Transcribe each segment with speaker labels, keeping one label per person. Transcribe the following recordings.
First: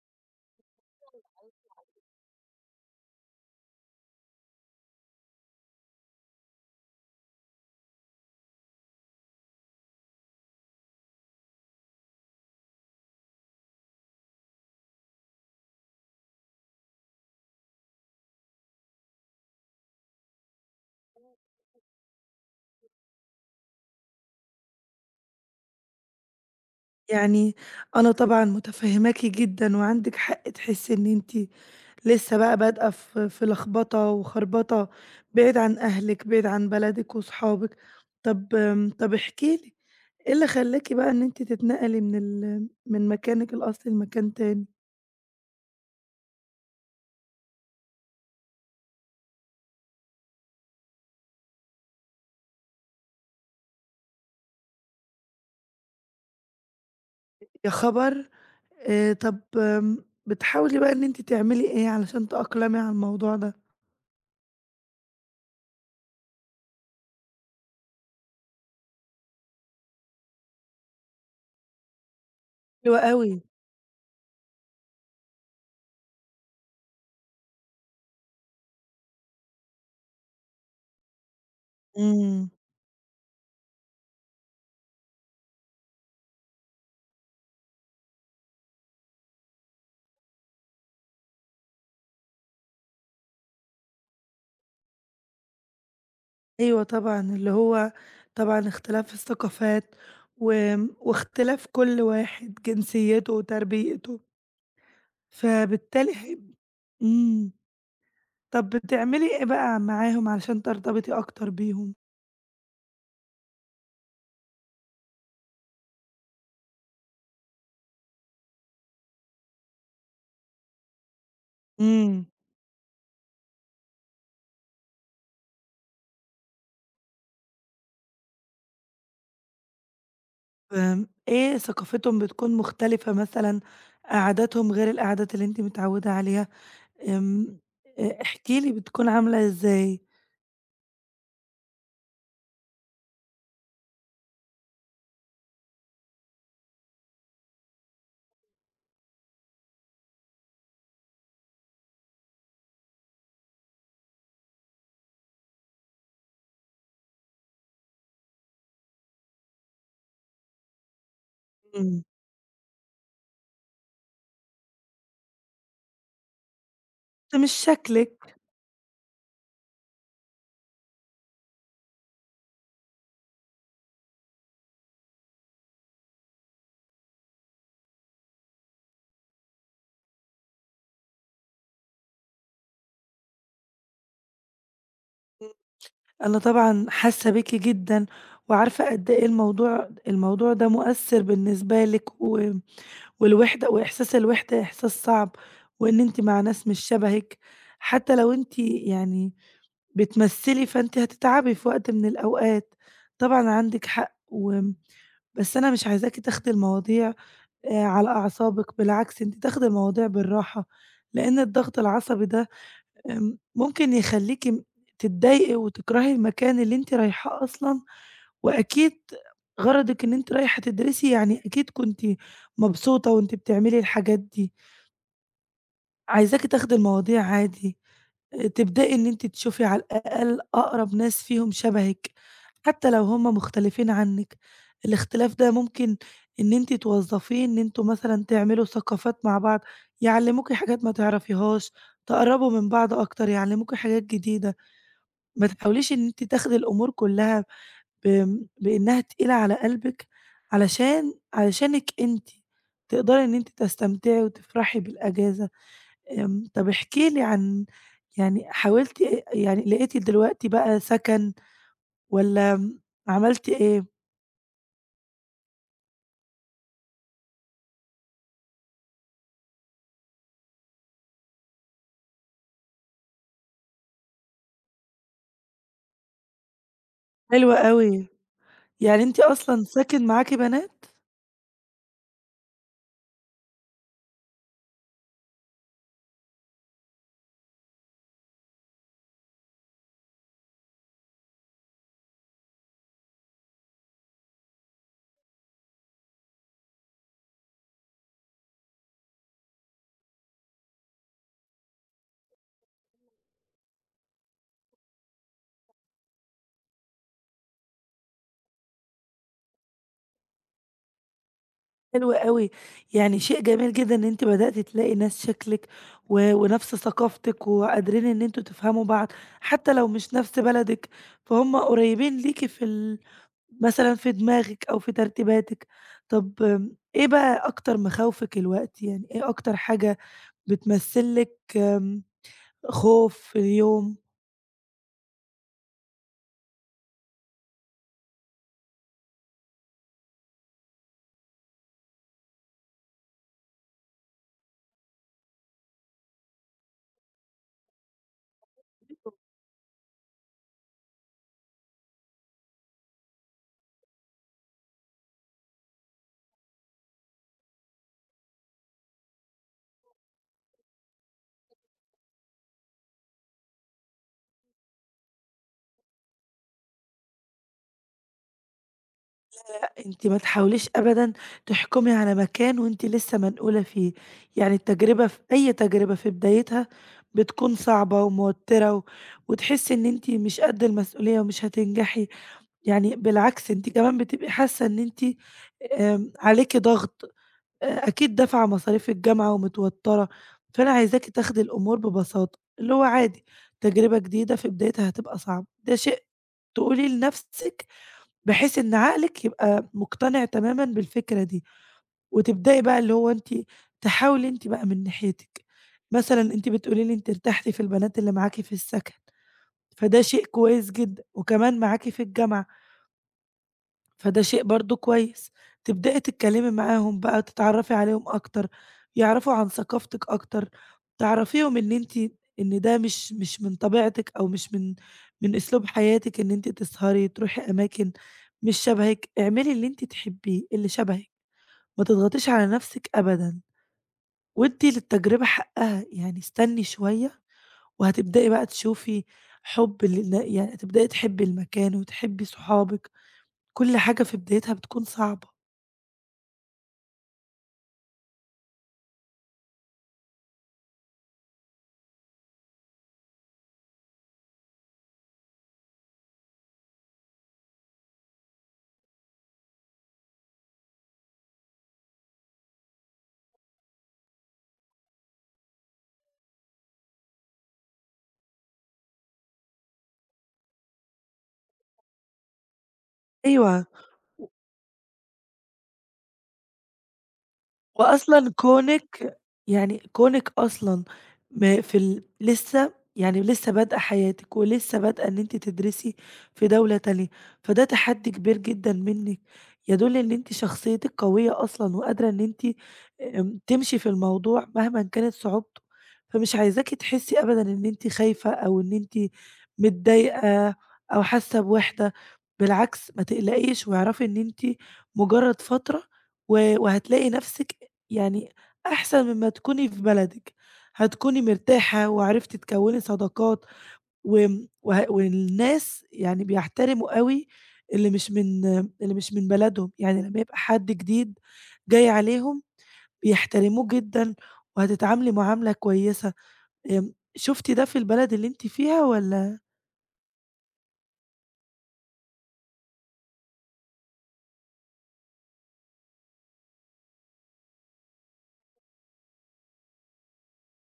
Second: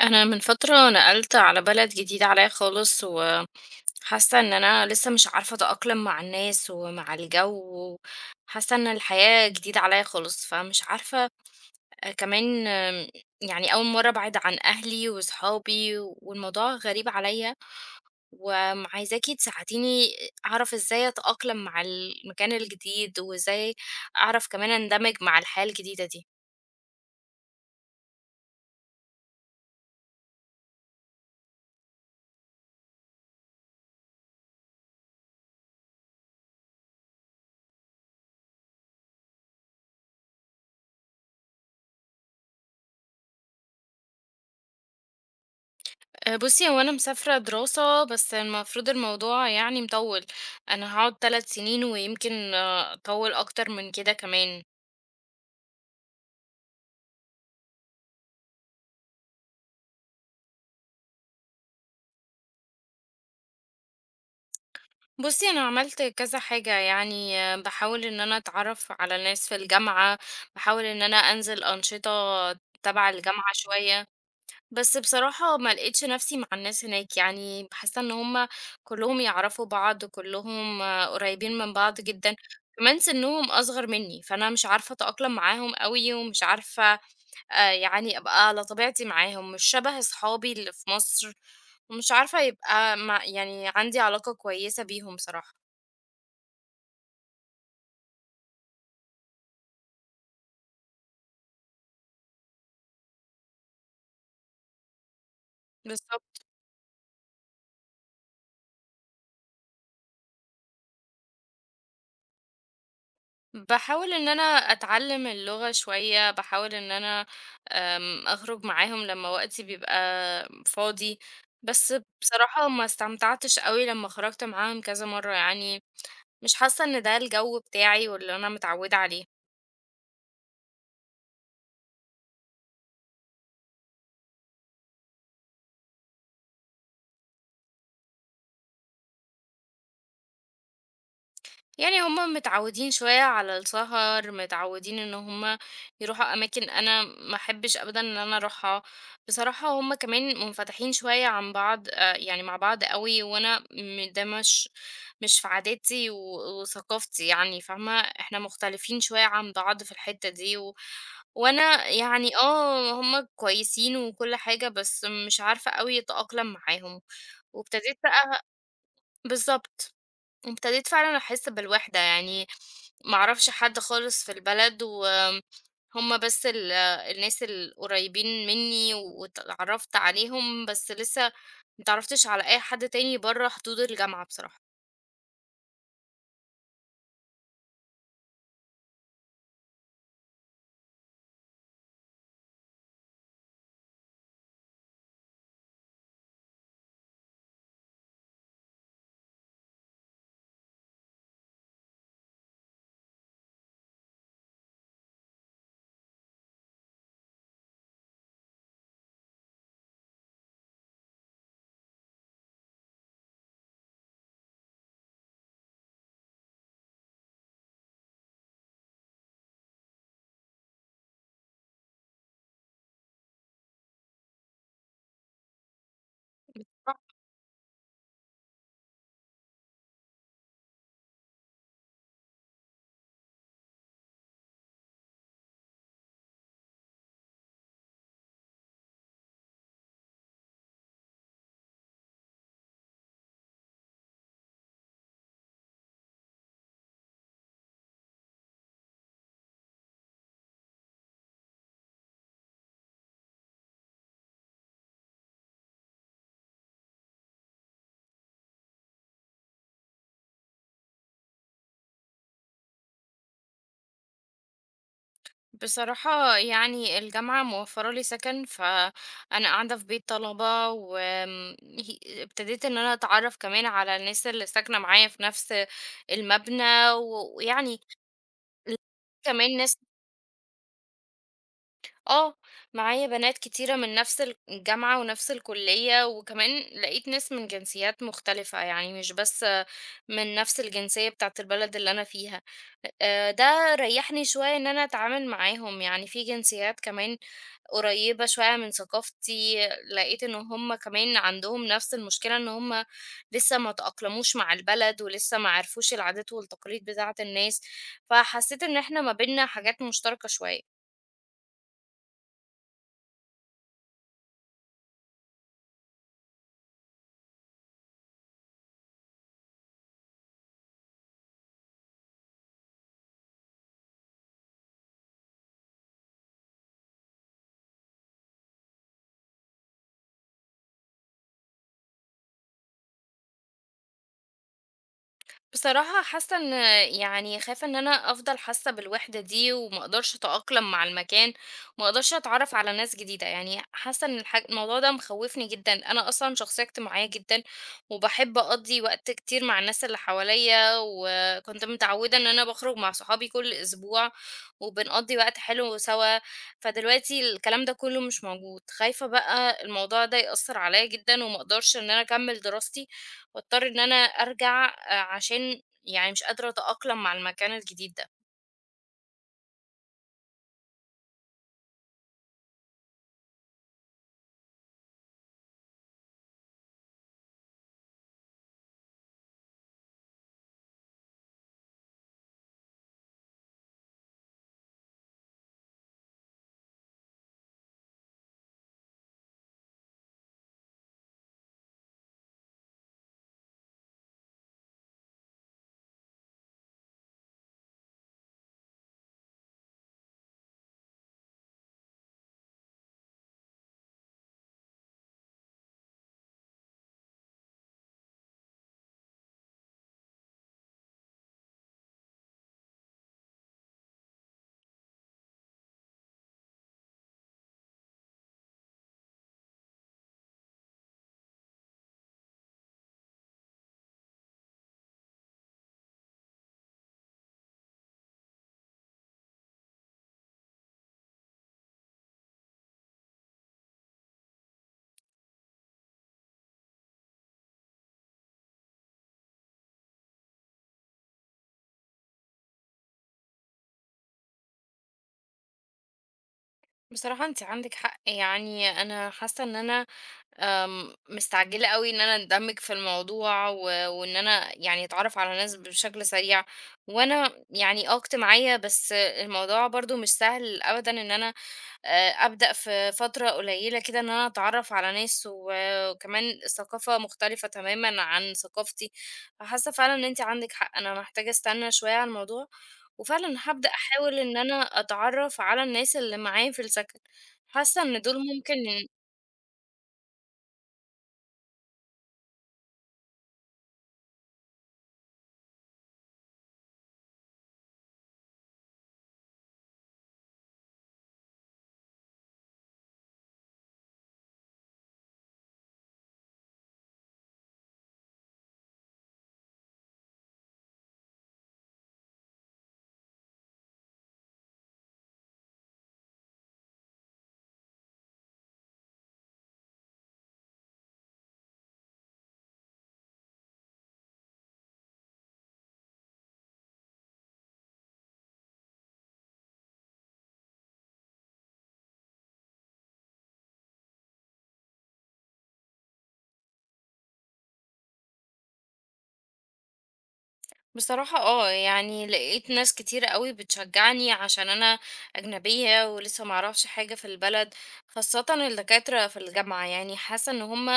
Speaker 1: أنا من فترة نقلت على بلد جديد عليا خالص، وحاسة إن أنا لسه مش عارفة أتأقلم مع الناس ومع الجو. حاسة إن الحياة جديدة عليا خالص فمش عارفة. آه، كمان يعني أول مرة أبعد عن أهلي وصحابي والموضوع غريب عليا، وعايزاكي تساعديني أعرف إزاي أتأقلم مع المكان الجديد، وإزاي أعرف كمان أندمج مع الحياة الجديدة دي.
Speaker 2: يعني أنا طبعًا متفهّماكِ جدًا، وعندِك حق تحسّي إن أنتِ لسه بقى بادئة في لخبطة وخربطة، بعيد عن أهلِك، بعيد عن بلدِك وصحابِك. طب طب احكي لي، إيه اللي خلّاكِ بقى إن أنتِ تتنقلي من مكانِك الأصلي لمكان تاني؟
Speaker 1: بُصّي، هو أنا مسافرة دراسة، بس المفروض الموضوع يعني مطوِّل. أنا هاقعد 3 سنين ويمكن أطوِّل أكتر من كده كمان.
Speaker 2: يا خبر! طب بتحاولي بقى إن أنتِ تعملي إيه علشان تأقلمي على الموضوع ده؟
Speaker 1: بُصّي، أنا عملت كذا حاجة يعني، باحاول إن أنا أتعرّف على ناس في الجامعة، باحاول إن أنا أنزل أنشطة
Speaker 2: حلو
Speaker 1: تبع
Speaker 2: أوي.
Speaker 1: الجامعة شوية. بس بصراحة ما لقيتش نفسي مع الناس هناك، يعني حاسة ان هما كلهم يعرفوا بعض، كلهم قريبين من بعض جدا.
Speaker 2: إمم.
Speaker 1: كمان سنهم اصغر مني، فانا مش عارفة اتأقلم معاهم قوي، ومش عارفة يعني ابقى على طبيعتي معاهم، مش شبه اصحابي اللي في مصر، ومش عارفة يبقى يعني عندي علاقة كويسة بيهم بصراحة.
Speaker 2: أيوه طبعًا، اللي هو طبعًا اختلاف الثقافات واختلاف كل واحد جنسيته وتربيته، فبالتالي هي.
Speaker 1: بالظبط.
Speaker 2: إمم، طب بتعملي إيه بقى معاهم علشان ترتبطي أكتر بيهم؟
Speaker 1: بحاول ان انا اتعلم اللغة شوية، بحاول ان انا أخرج معاهم لمّا وقتي بيبقى فاضي. بس
Speaker 2: إمم.
Speaker 1: بصراحة ما استمتعتش أوي لمّا خرجت معاهم كذا مرّة، يعني مش حاسة إن ده الجو بتاعي واللي أنا متعودة عليه.
Speaker 2: إيه ثقافتهم بتكون مختلفة مثلًا، عاداتهم غير العادات اللي أنتِ متعودة عليها. آمم، احكي لي بتكون عاملة إزاي؟
Speaker 1: يعني هُم متعوّدين شوية على السهر، متعوّدين إن هُم يروحوا أماكن أنا ما أحبّش أبدًا إن أنا أروحها. بصراحة هُم كمان منفتحين شوية عن بعض، يعني مع بعض أوي، وأنا ده مش في عاداتي وثقافتي، يعني فاهمة؟ إحنا مختلفين شوية عن بعض في الحتّة دي، وأنا
Speaker 2: إمم.
Speaker 1: يعني هُم كويسين وكل حاجة، بس مش عارفة أوي أتأقلم معاهم.
Speaker 2: ده مش
Speaker 1: وابتديت
Speaker 2: شكلِك.
Speaker 1: بقى بالضبط. وابتديت فعلًا أحس بالوحدة، يعني ما أعرفش حد خالص في البلد، وهُم بس الناس القريبين منّي واتعرّفت عليهم، بس لسه ما اتعرّفتش على أي حد تاني برّه حدود الجامعة بصراحة.
Speaker 2: أنا طبعًا حاسة بيكِ جدًا، وعارفة قد إيه الموضوع ده مؤثر بالنسبة لِك، والوحدة وإحساس الوحدة إحساس صعب، وإن أنتِ مع ناس مش شبهِك، حتى لو أنتِ يعني بتمثلي فأنتِ هتتعبي في وقت من الأوقات. طبعًا عندِك حق، بس أنا مش عايزاكِ تاخدي المواضيع على أعصابِك، بالعكس أنتِ تاخدي المواضيع بالراحة، لأن الضغط العصبي ده ممكن يخلّيكِ تتضايقي وتكرهي المكان اللي أنتِ رايحاه أصلًا، وأكيد غرضِك إن أنتِ رايحة تدرسي، يعني أكيد كنتِ مبسوطة وأنتِ بتعملي الحاجات دي. عايزاكِ تاخدي المواضيع عادي، تبدئي إن أنتِ تشوفي على الأقل أقرب ناس فيهم شبهِك، حتى لو هم مختلفين عنِّك. الاختلاف ده ممكن إن أنتِ توظّفيه إن أنتم مثلًا تعملوا ثقافات مع بعض، يعلّموكِ حاجات ما تعرفيهاش، تقرّبوا من بعض أكتر، يعلّموكِ حاجات جديدة. ما تحاوليش إن أنتِ تاخدي الأمور كلّها بإنها تقيلة على قلبِك، علشانِك أنتِ، تقدري إن أنتِ تستمتعي وتفرحي بالأجازة. طب احكي لي عن، يعني حاولتِ يعني لقيتِ دلوقتي بقى سكن والّا عملتِ إيه؟
Speaker 1: بصراحة يعني الجامعة موفّرة لي سكن، فأنا قاعدة في بيت طلبة، وآمم ه ابتديت إن أنا أتعرّف كمان على الناس اللي ساكنة معايا في نفس المبنى، و
Speaker 2: حلو
Speaker 1: ويعني
Speaker 2: أوي، يعني أنتِ
Speaker 1: كمان
Speaker 2: أصلًا
Speaker 1: ناس
Speaker 2: ساكن معاكِ بنات؟
Speaker 1: آه، معايا بنات كتيرة من نفس الجامعة ونفس الكلية، وكمان لقيت ناس من جنسيات مختلفة، يعني مش بس من نفس الجنسية بتاعة البلد اللي أنا فيها. ده ريحني شوية إن أنا أتعامل معاهم، يعني في جنسيات كمان قريبة شوية من ثقافتي. لقيت إن هُم كمان عندهم نفس المشكلة، إن هُم لسه ما تأقلموش مع البلد، ولسه ما عرفوش العادات والتقاليد بتاعة الناس، فحسيت إن إحنا ما بيننا حاجات مشتركة شوية.
Speaker 2: حلو أوي، يعني شيء جميل جدًا إن أنتِ بدأتِ تلاقي ناس شكلِك ونفس ثقافتِك، وقادرين إن أنتم تفهموا بعض، حتى لو مش نفس بلدِك، فهُم قريبين ليكِ في ال مثلًا في دماغِك أو في ترتيباتِك. طب إيه بقى أكتر مخاوفِك الوقتي، يعني إيه أكتر حاجة بتمثل لِك، خوف في اليوم؟
Speaker 1: بصراحة حاسة ان يعني خايفة ان انا افضل حاسة بالوحدة دي، وما اقدرش اتأقلم مع المكان، وما اقدرش اتعرف على ناس جديدة. يعني حاسة ان الموضوع ده مخوفني جدا. انا اصلا شخصية اجتماعية جدا، وبحب اقضي وقت كتير مع الناس اللي حواليا، وكنت متعودة ان انا بخرج مع صحابي كل اسبوع وبنقضي وقت حلو سوا. فدلوقتي الكلام ده كله مش موجود، خايفة بقى الموضوع ده يأثر عليا جدا، وما اقدرش ان انا اكمل دراستي واضطر إن أنا أرجع، عشان يعني مش قادرة أتأقلم مع المكان الجديد ده.
Speaker 2: أنتِ ما تحاوليش أبدًا تحكمي على مكان وأنتِ لسه منقولة فيه، يعني التجربة، في أي تجربة في بدايتها بتكون صعبة وموتِّرة، وتحسّي إن أنتِ مش قد المسؤولية ومش هتنجحي، يعني بالعكس أنتِ كمان بتبقي حاسة إن أنتِ عليكِ ضغط، أكيد دافعة مصاريف الجامعة ومتوتَّرة، فأنا عايزاكِ تاخدي الأمور ببساطة، اللي هو عادي، تجربة جديدة في بدايتها هتبقى صعبة، ده شيء تقوليه لنفسِك بحيث إن عقلِك يبقى مقتنع تمامًا بالفكرة دي، وتبدئي بقى اللي هو أنتِ تحاولي أنتِ بقى من ناحيتِك. مثلًا أنتِ بتقولي لي أنتِ ارتحتِ في البنات اللي معاكِ في السكن، فده شيء كويس جدًا، وكمان معاكِ في الجامعة. فده شيء برضه كويس، تبدئي تتكلمي معاهم بقى، تتعرّفي عليهم أكتر، يعرفوا عن ثقافتِك أكتر، تعرّفيهم إن ده مش من طبيعتِك، أو مش من أسلوب حياتِك إن أنتِ تسهري، تروحي أماكن مش شبهِك، اعملي اللي أنتِ تحبيه، اللي شبهِك، ما تضغطيش على نفسِك أبدًا، وادّي للتجربة حقها، يعني استني شوية وهتبدئي بقى تشوفي، حُب لل يعني هتبدئي تحبّي المكان وتحبّي صحابِك، كل حاجة في بدايتها بتكون صعبة.
Speaker 1: بصراحة أنتِ عندِك حق، يعني أنا حاسة إن أنا مستعجلة أوي إن أنا أندمج في الموضوع، وإن أنا يعني أتعرف على ناس بشكل سريع، وأنا يعني اجتماعية، بس الموضوع برضه مش سهل أبدًا إن أنا أبدأ في فترة قليلة كده إن أنا أتعرّف على ناس، وكمان ثقافة مختلفة تمامًا عن ثقافتي. فحاسة فعلًا إن أنتِ عندِك حق، أنا محتاجة أستنى شوية على الموضوع، وفعلًا
Speaker 2: أيوه،
Speaker 1: هابدأ أحاول إن أنا أتعرّف على الناس اللي معايا في السكن، حاسة إن دول
Speaker 2: وأصلًا
Speaker 1: ممكن.
Speaker 2: كونِك، أصلًا م في ال لسه يعني لسه بادئة حياتِك، ولسه بادئة إن أنتِ تدرسي في دولة تانية، فده تحدي كبير جدًا منِّك، يدل إن أنتِ شخصيتِك قوية أصلًا، وقادرة إن أنتِ تمشي في الموضوع مهمًا كانت صعوبته، فمش عايزاكِ تحسي أبدًا إن أنتِ خايفة أو إن أنتِ متضايقة أو حاسة بوحدة، بالعكس ما تقلقيش واعرفي إن أنتِ مجرد فترة وهتلاقي نفسِك يعني أحسن مما تكوني في بلدِك، هتكوني مرتاحة وعرفتِ تكوّني صداقات، وآمم وه والناس يعني بيحترموا أوي اللي مش من اللي مش من بلدهم، يعني لمّا يبقى حد جديد جاي عليهم بيحترموه جدًا وهتتعاملي معاملة كويسة. شُفتِ ده في البلد اللي أنتِ فيها والّا؟
Speaker 1: بصراحة يعني لقيت ناس كتيرة أوي بتشجعني عشان أنا أجنبية ولسه ما أعرفش حاجة في البلد، خاصةً الدكاترة في الجامعة، يعني حاسة إن هُم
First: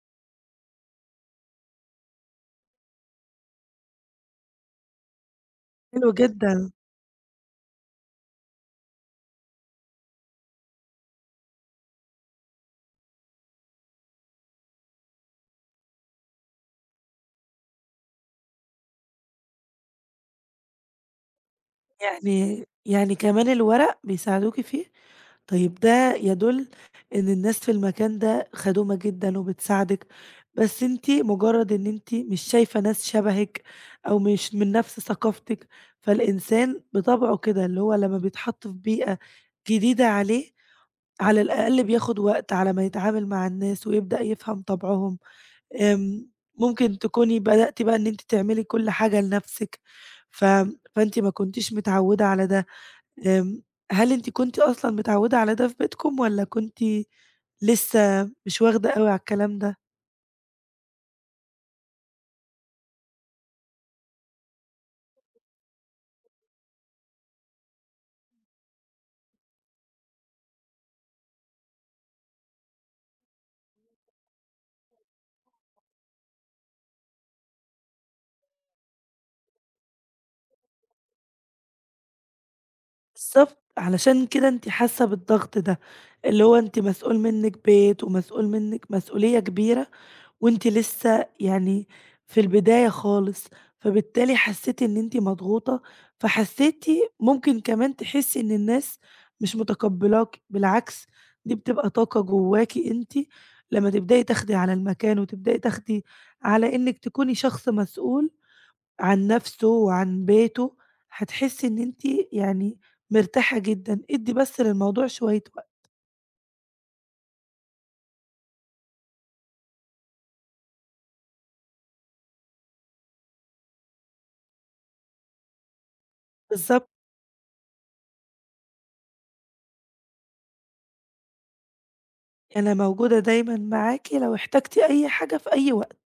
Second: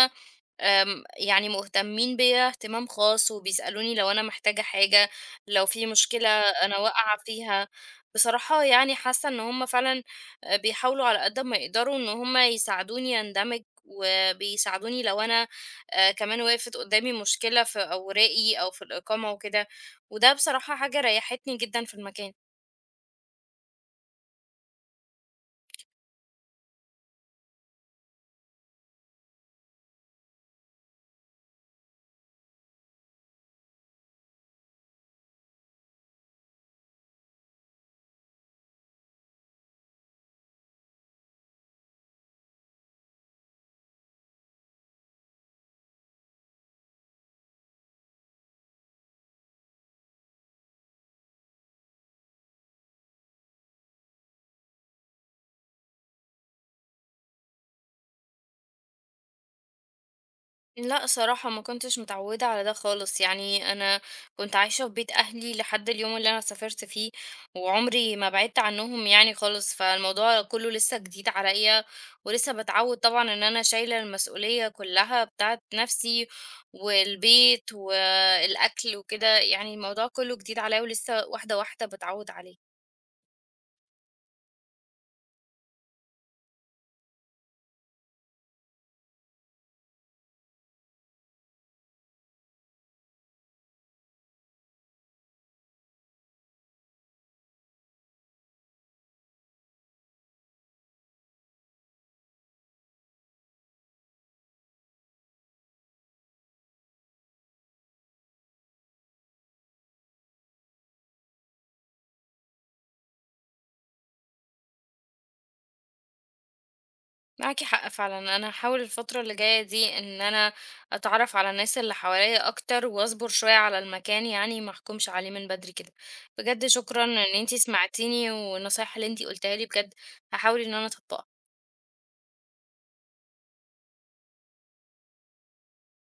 Speaker 1: آمم، يعني مهتمين بيّا اهتمام خاص، وبيسألوني لو أنا محتاجة حاجة، لو في
Speaker 2: حلو
Speaker 1: مشكلة
Speaker 2: جدًا،
Speaker 1: أنا واقعة فيها. بصراحة يعني حاسة إن هُم فعلًا بيحاولوا على قد ما يقدروا إن هُم يساعدوني أندمج، وبيساعدوني لو أنا كمان وقفت قدامي مشكلة في أوراقي أو في الإقامة وكده، وده بصراحة حاجة ريحتني جدًا في المكان.
Speaker 2: يعني كمان الورق بيساعدوكِ فيه؟ طيب ده يدل إن الناس في المكان ده خدومة جدًا وبتساعدِك، بس أنتِ مجرد إن أنتِ مش شايفة ناس شبهِك أو مش من نفس ثقافتِك، فالإنسان بطبعه كده اللي هو لمّا بيتحط في بيئة جديدة عليه، على الأقل بياخد وقت على ما يتعامل مع الناس ويبدأ يفهم طبعهم. آمم، ممكن تكوني بدأتِ بقى إن أنتِ تعملي كل حاجة لنفسِك، ف فأنتِ ما كنتيش متعودة على ده. آمم، هل أنتِ كنتِ أصلًا متعوّدة على ده في بيتكم والّا كنتِ لسه مش واخدة أوي على الكلام ده؟
Speaker 1: لأ صراحة ما كنتش متعودة على ده خالص، يعني أنا كنت عايشة في بيت أهلي لحد اليوم اللي أنا سافرت فيه، وعمري ما بعدت عنهم يعني خالص، فالموضوع كله لسه جديد عليَّ، ولسه باتعود طبعًا إن أنا شايلة المسؤولية كلها بتاعة نفسي، والبيت والأكل وكده، يعني الموضوع كله جديد عليَّ ولسه واحدة واحدة باتعود عليه.
Speaker 2: بالضبط، علشان كده أنتِ حاسة بالضغط ده، اللي هو أنتِ مسؤول منِّك بيت ومسؤول منِّك مسؤولية كبيرة وأنتِ لسه يعني في البداية خالص، فبالتالي حسّيتِ إن أنتِ مضغوطة، فحسّيتِ ممكن كمان تحسّي إن الناس مش متقبّلاكِ، بالعكس دي بتبقى طاقة جواكِ أنتِ لمّا تبدئي تاخدي على المكان، وتبدئي تاخدي على إنِّك تكوني شخص مسؤول عن نَفْسه وعن بيته، هتحسّي إن أنتِ يعني مرتاحة جدًا، ادّي بس للموضوع شوية وقت.
Speaker 1: معاكي حق فعلا، انا هحاول الفترة اللي جاية دي ان انا اتعرف على الناس اللي حواليا اكتر، واصبر شوية على المكان، يعني ما احكمش عليه من بدري كده. بجد
Speaker 2: بالضبط،
Speaker 1: شكرا ان انتي سمعتيني، والنصايح اللي انتي قلتها لي بجد هحاول ان انا اطبقها.
Speaker 2: أنا موجودة دايمًا معاكِ لو احتجتِ أي حاجة في أي وقت.